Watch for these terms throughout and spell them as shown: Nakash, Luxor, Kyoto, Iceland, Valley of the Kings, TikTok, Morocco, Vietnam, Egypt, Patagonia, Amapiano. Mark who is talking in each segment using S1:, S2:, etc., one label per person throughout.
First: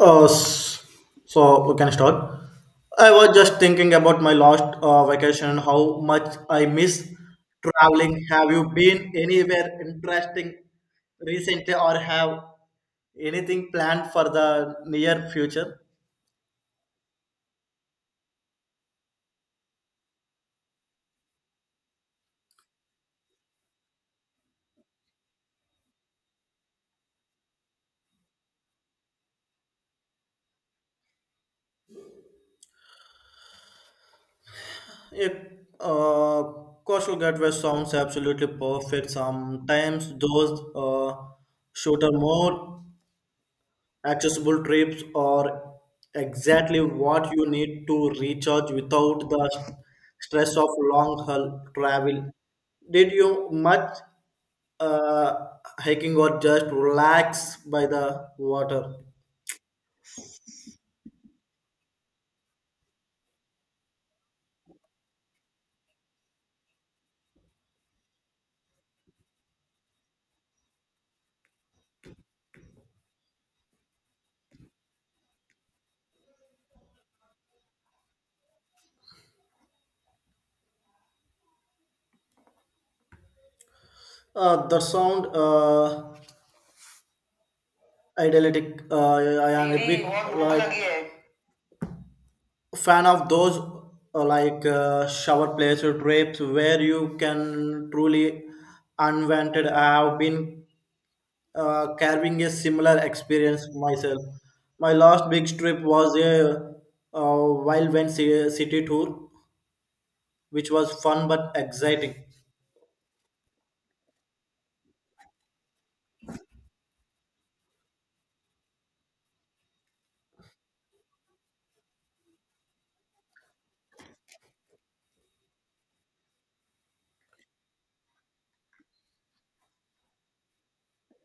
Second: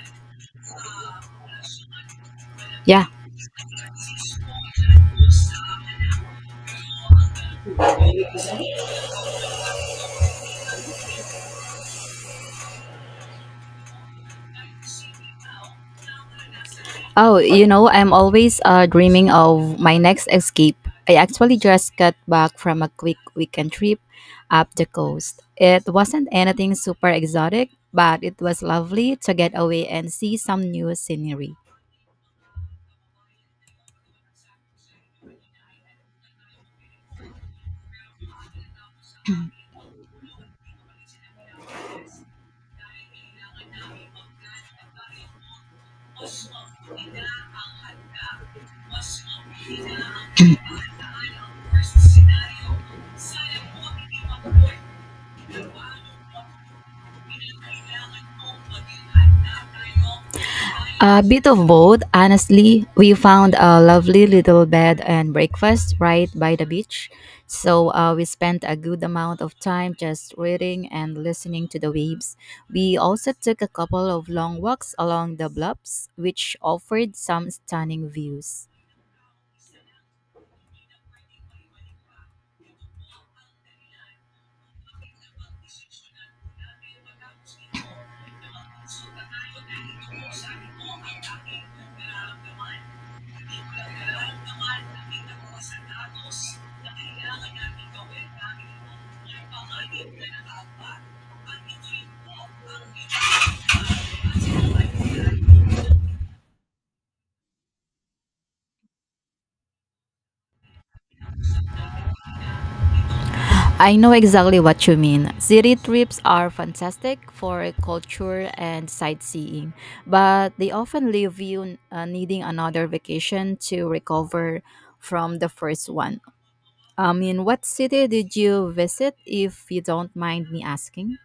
S1: Uh, s- so we can start.
S2: Yeah.
S1: I was just thinking about my last vacation how much I miss traveling. Have you been anywhere interesting recently, or have anything planned for the near future?
S2: Oh, you know, I'm always dreaming of my next escape. I actually just got back from a quick weekend trip up the coast. It wasn't anything super exotic, but it was lovely to get away and see some new scenery.
S1: It, uh, Coastal gateway sounds absolutely perfect. Sometimes those shoot are more Accessible trips are exactly what you need to recharge without the stress of long haul travel. Did you much uh, hiking or just relax by the water?
S2: A bit of both, honestly. We found a lovely little bed and breakfast right by the beach, so we spent a good amount of time just reading and listening to the waves. We also took a couple of long walks along the bluffs, which offered some stunning views.
S1: The sound idyllic. I am a big like fan of those shower place or trips where you can truly unwanted. I have been carving a similar experience myself. My last big trip was a Wild Wind City tour, which was fun but exciting.
S2: I know exactly what you mean. City trips are fantastic for culture and sightseeing, but they often leave you needing another vacation to recover from the first one. I mean, what city did you visit, if you don't mind me asking?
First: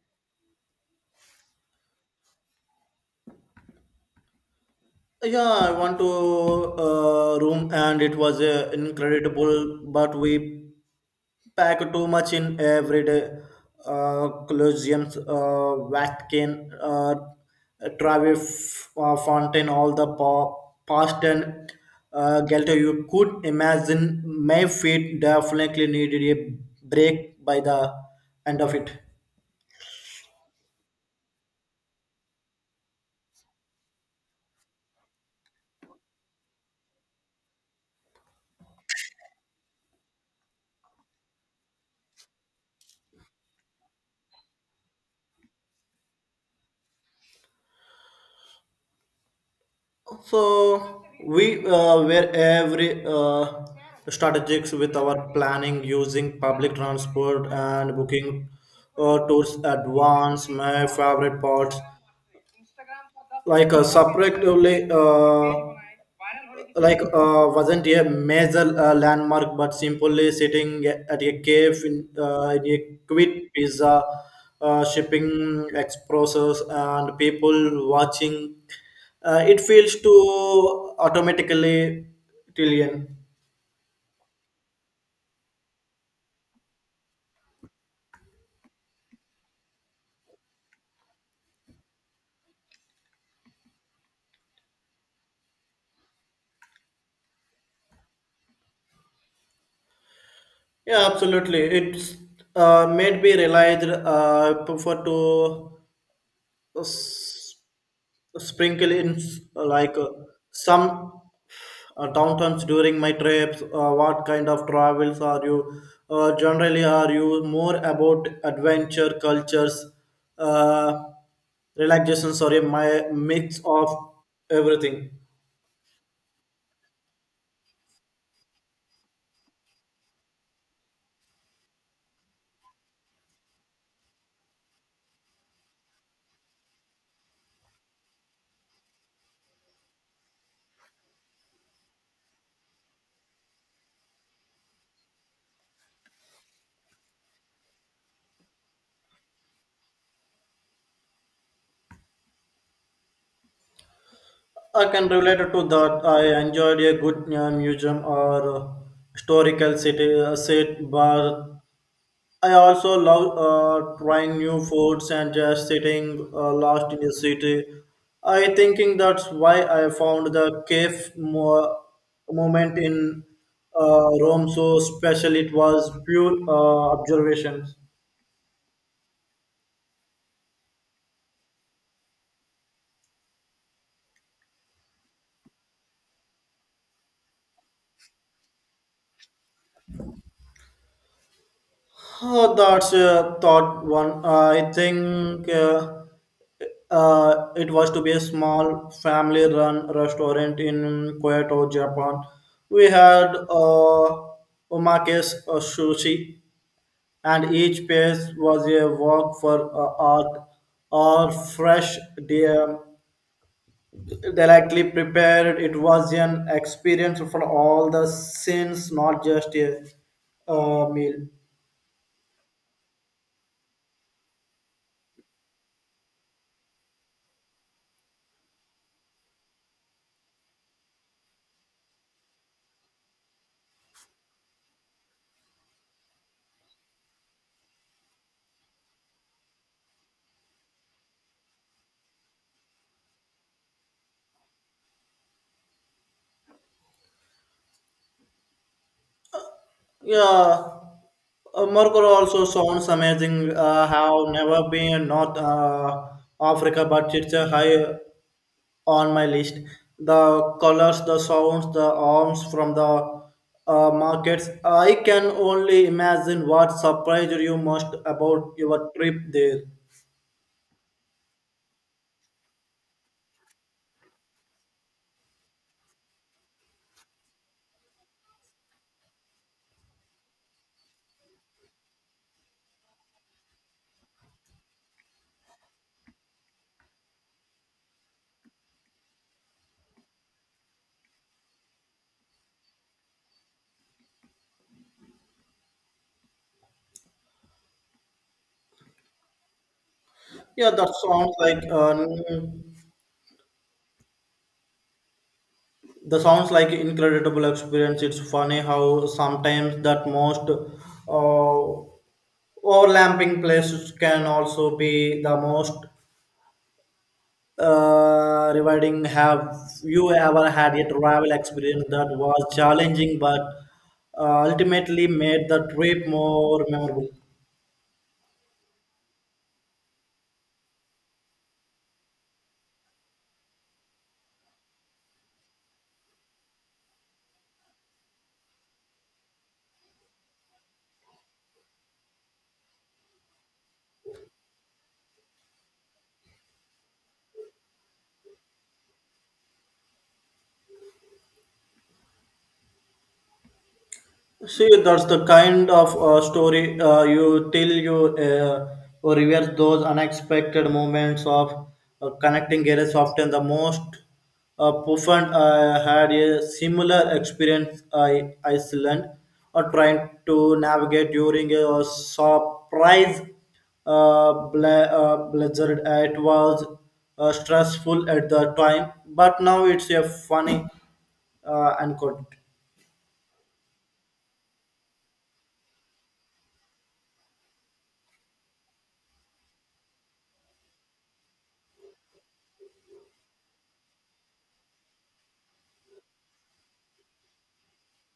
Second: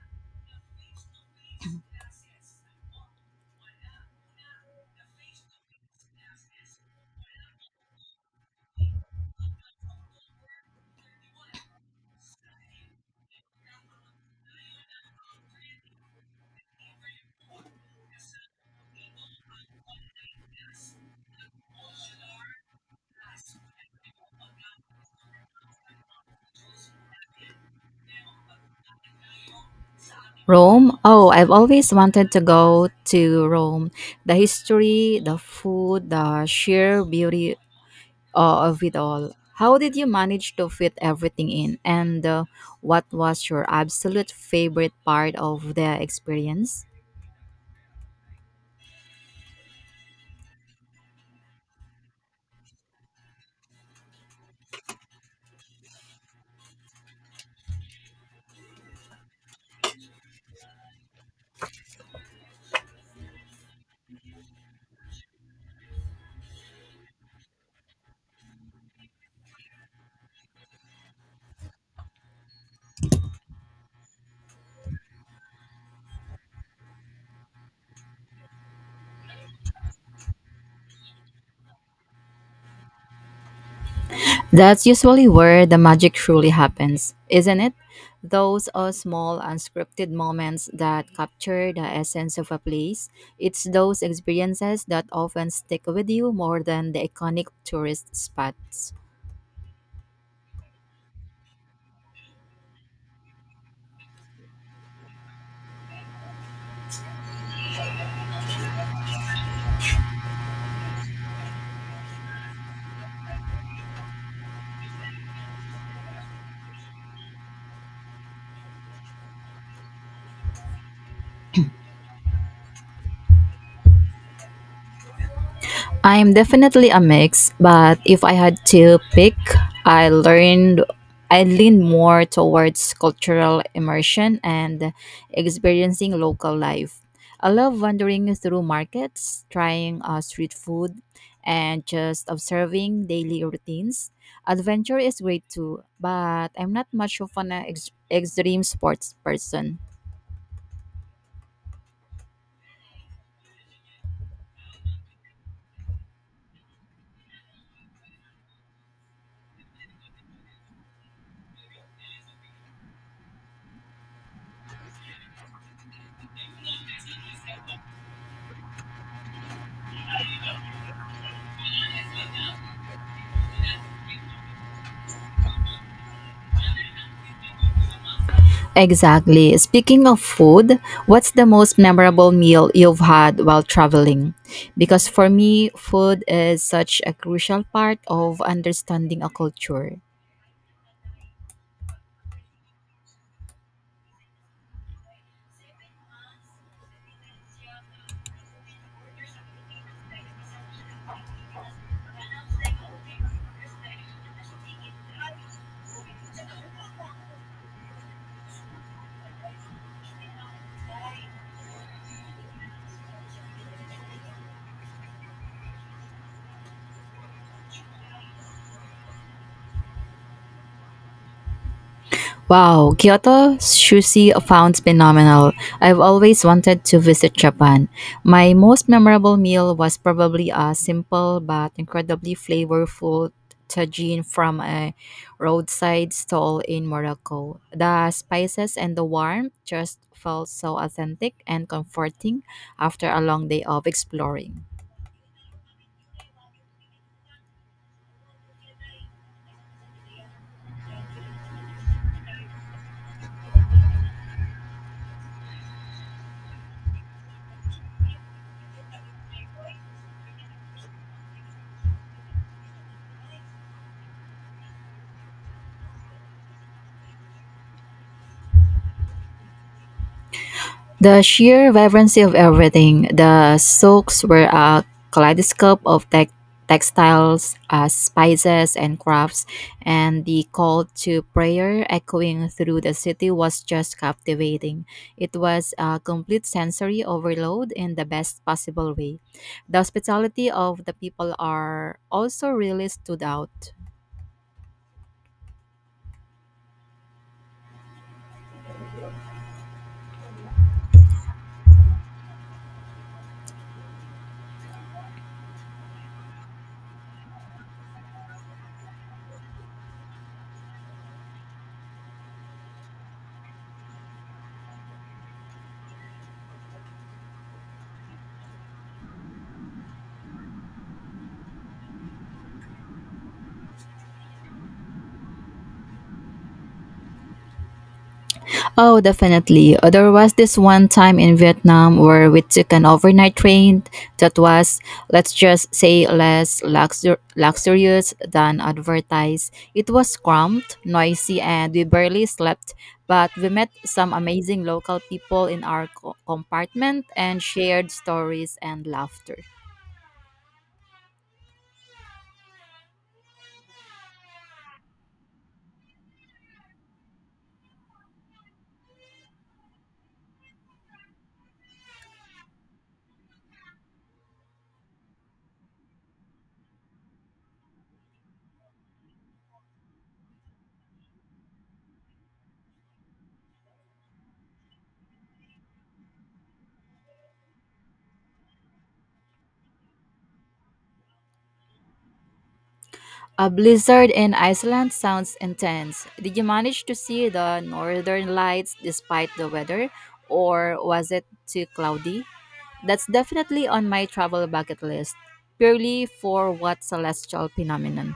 S1: Yeah, I want to room and it was incredible, but we pack too much in everyday collisions, Vatican, Travis, Fountain all the past and Gelto you could imagine my feet definitely needed a break by the end of it.
S2: Rome? Oh, I've always wanted to go to Rome. The history, the food, the sheer beauty of it all. How did you manage to fit everything in? And what was your absolute favorite part of the experience?
S1: So we were every strategics with our planning using public transport and booking tours advance. My favorite parts like subjectively, wasn't a major landmark but simply sitting at a cave in a quit pizza, shipping expresses and people watching, it feels to automatically tillion.
S2: That's usually where the magic truly happens, isn't it? Those are small unscripted moments that capture the essence of a place. It's those experiences that often stick with you more than the iconic tourist spots.
S1: Yeah, absolutely. It's made me realize I prefer to uh, s- sprinkle in some downtimes during my trips. What kind of travels are you generally, are you more about adventure cultures, uh, relaxation, sorry, my mix of everything?
S2: I'm definitely a mix, but if I had to pick, I learned I lean more towards cultural immersion and experiencing local life. I love wandering through markets, trying street food, and just observing daily routines. Adventure is great too, but I'm not much of an extreme sports person.
S1: I can relate to that. I enjoyed a good museum or historical city set bar. I also love trying new foods and just sitting lost in the city. I thinking that's why I found the cave moment in Rome so special. It was pure observations.
S2: Exactly. Speaking of food, what's the most memorable meal you've had while traveling? Because for me, food is such a crucial part of understanding a culture.
S1: Oh, that's thought one. I think it was to be a small family-run restaurant in Kyoto, Japan. We had omakase sushi, and each piece was a work for art, or fresh, dear, delicately prepared. It was an experience for all the sins, not just a meal.
S2: Wow, Kyoto sushi sounds phenomenal. I've always wanted to visit Japan. My most memorable meal was probably a simple but incredibly flavorful tagine from a roadside stall in Morocco. The spices and the warmth just felt so authentic and comforting after a long day of exploring.
S1: Yeah, Morocco also sounds amazing. Have never been North Africa, but it's a high on my list. The colors, the sounds, the arms from the markets. I can only imagine what surprised you most about your trip there.
S2: The sheer vibrancy of everything, the silks were a kaleidoscope of textiles, spices, and crafts, and the call to prayer echoing through the city was just captivating. It was a complete sensory overload in the best possible way. The hospitality of the people are also really stood out.
S1: Yeah, that sounds like uh, the sounds like incredible experience. It's funny how sometimes that most uh, overlapping places can also be the most rewarding. Have you ever had a travel experience that was challenging but ultimately made the trip more memorable?
S2: Oh, definitely. There was this one time in Vietnam where we took an overnight train that was, let's just say, less luxurious than advertised. It was cramped, noisy, and we barely slept. But we met some amazing local people in our compartment and shared stories and laughter.
S1: See, that's the kind of story you tell, you reverse those unexpected moments of connecting areas. Often the most profound, had a similar experience I Iceland or trying to navigate during a surprise blizzard. It was stressful at the time, but now it's a funny anecdote.
S2: A blizzard in Iceland sounds intense. Did you manage to see the northern lights despite the weather, or was it too cloudy? That's definitely on my travel bucket list, purely for what celestial phenomenon.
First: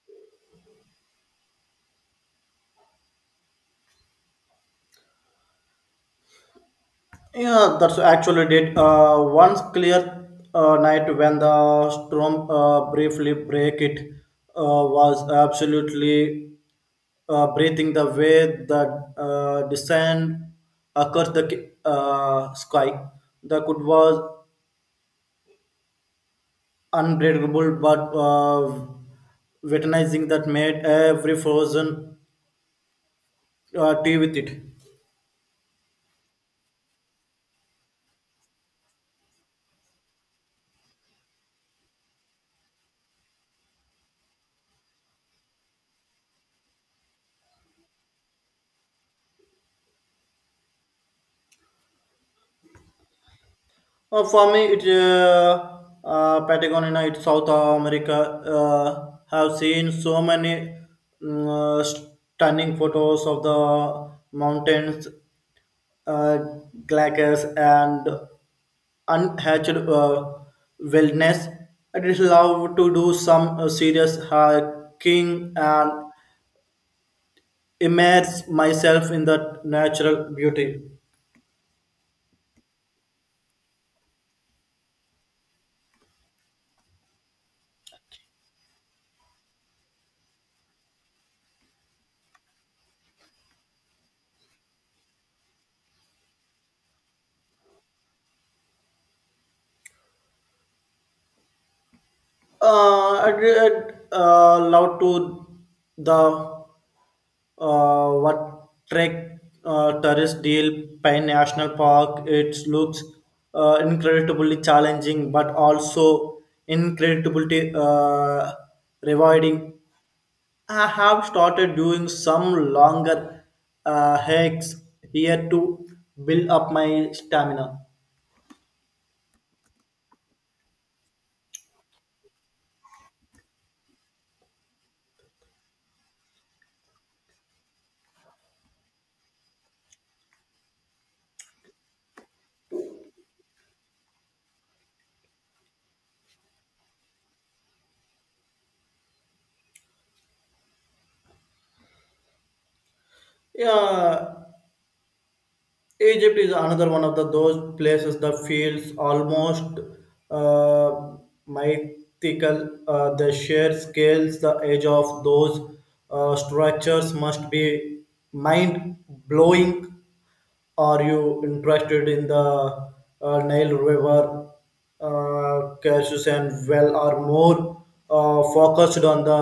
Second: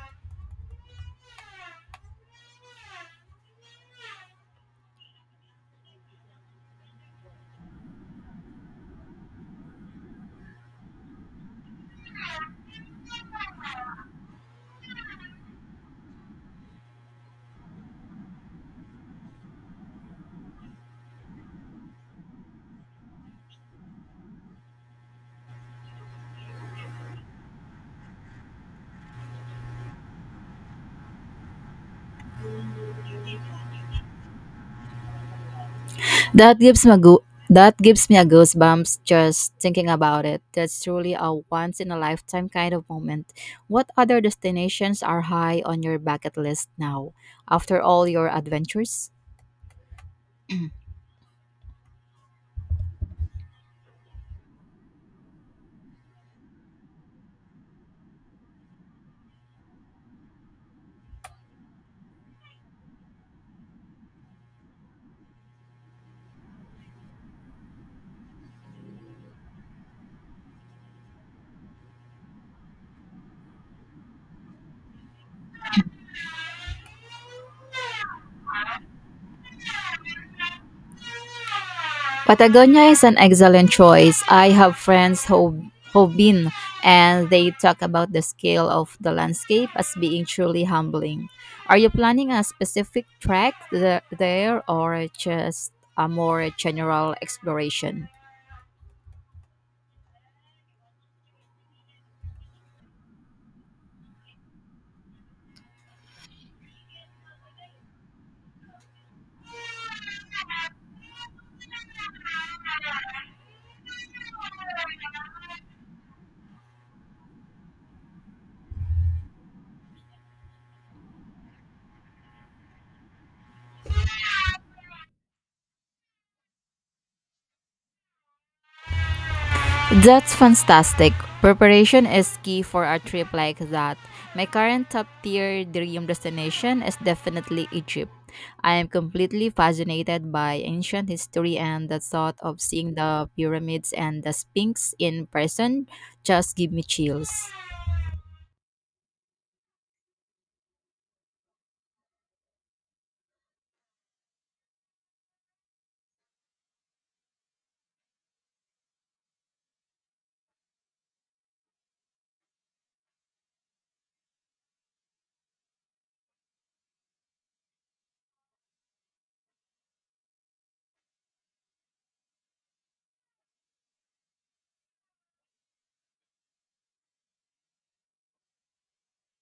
S1: Yeah, that's actually did. Once clear night when the storm briefly break it was absolutely breathing, the way the descent across the sky. The good was unbreakable, but witnessing that made every frozen tea with it.
S2: That gives me a goosebumps just thinking about it. That's truly a once in a lifetime kind of moment. What other destinations are high on your bucket list now, after all your adventures?
S1: For me, it's Patagonia, it's South America. Have seen so many mm, uh, stunning photos of the mountains, uh, glaciers, and unhatched wilderness. I just love to do some serious hiking and immerse myself in the natural beauty.
S2: Patagonia is an excellent choice. I have friends who've been and they talk about the scale of the landscape as being truly humbling. Are you planning a specific track there or just a more general exploration?
S1: I read loud to the what Trek Terrace Deal Pine National Park. It looks incredibly challenging, but also incredibly rewarding. I have started doing some longer hikes here to build up my stamina.
S2: That's fantastic. Preparation is key for a trip like that. My current top tier dream destination is definitely Egypt. I am completely fascinated by ancient history and the thought of seeing the pyramids and the Sphinx in person just give me chills.
S1: Yeah, Egypt is another one of the those places that feels almost uh, mythical. The sheer scales, the edge of those structures must be mind blowing. Are you interested in the Nile River cases, and well, are more focused on the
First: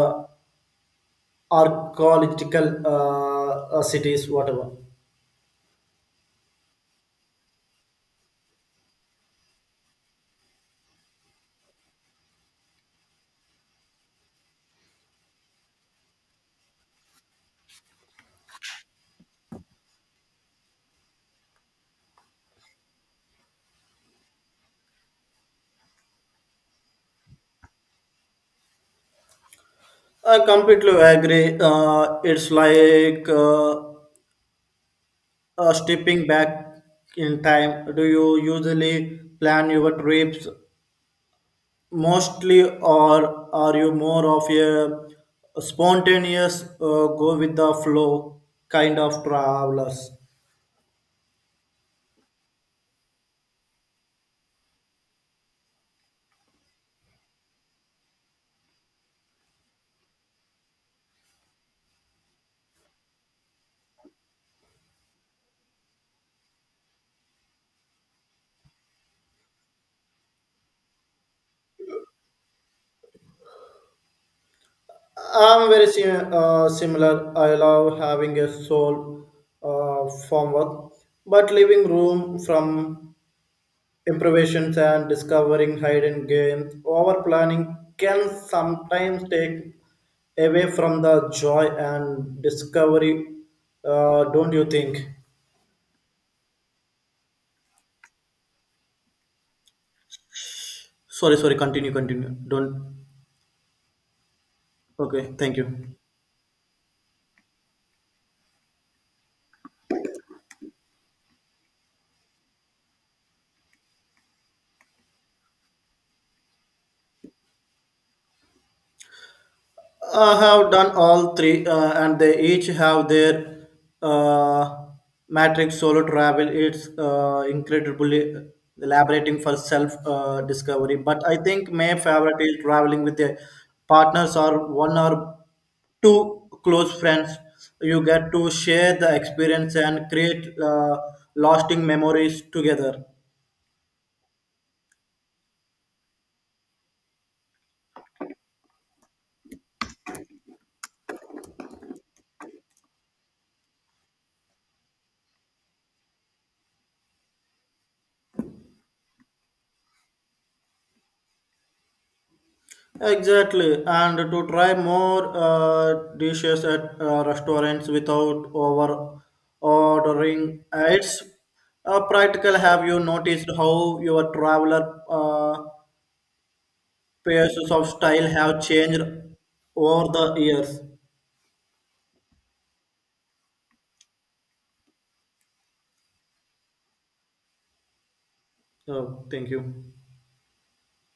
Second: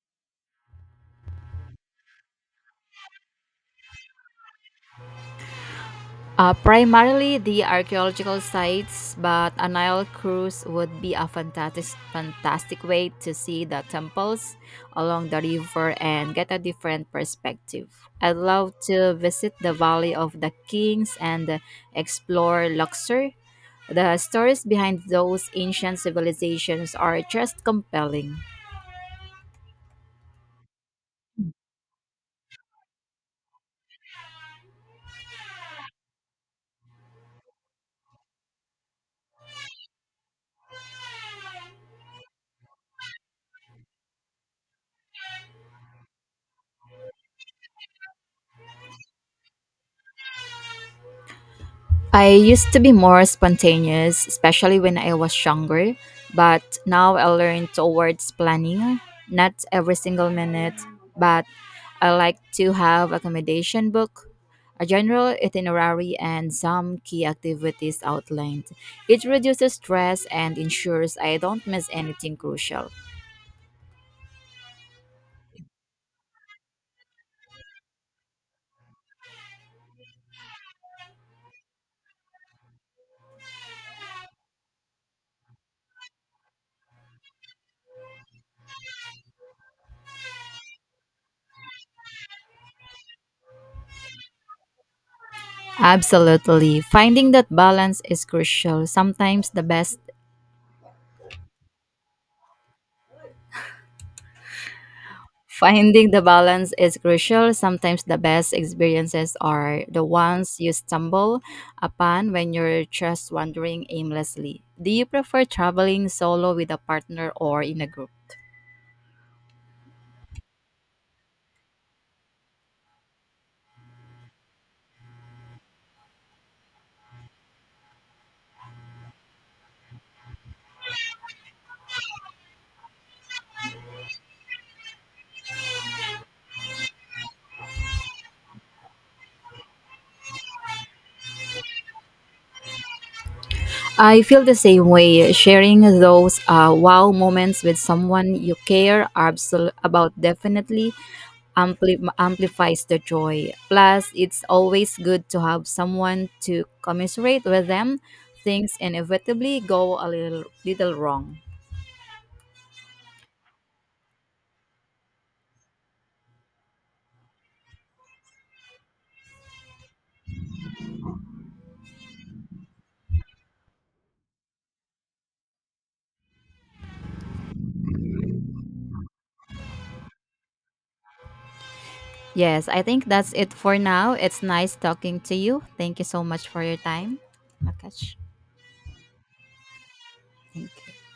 S1: archaeological cities, whatever?
S2: Primarily the archaeological sites, but a Nile cruise would be a fantastic way to see the temples along the river and get a different perspective. I'd love to visit the Valley of the Kings and explore Luxor. The stories behind those ancient civilizations are just compelling.
S1: I completely agree. It's like stepping back in time. Do you usually plan your trips mostly, or are you more of a spontaneous, go with the flow kind of travelers?
S2: I used to be more spontaneous, especially when I was younger, but now I learn towards planning, not every single minute, but I like to have accommodation book, a general itinerary and some key activities outlined. It reduces stress and ensures I don't miss anything crucial.
S1: I'm very similar. I love having a soul from work, but leaving room from improvisations and discovering hidden games. Over planning can sometimes take away from the joy and discovery, don't you think?
S2: Absolutely. Finding that balance is crucial. Sometimes the best
S1: Sorry, continue. Don't. Okay, thank you.
S2: Finding the balance is crucial. Sometimes the best experiences are the ones you stumble upon when you're just wandering aimlessly. Do you prefer traveling solo with a partner or in a group?
S1: I have done all three, and they each have their uh, matrix. Solo travel, it's incredibly elaborating for self discovery. But I think my favorite is traveling with a partners or one or two close friends. You get to share the experience and create lasting memories together.
S2: I feel the same way. Sharing those wow moments with someone you care about definitely amplifies the joy. Plus, it's always good to have someone to commiserate with them. Things inevitably go a little wrong.
S1: Exactly, and to try more dishes at restaurants without over ordering. It's practical. Have you noticed how your traveler pieces of style have changed over the years?
S2: Yes, I think that's it for now. It's nice talking to you. Thank you so much for your time, Nakash.
S1: Oh, thank you.
S2: Thank you.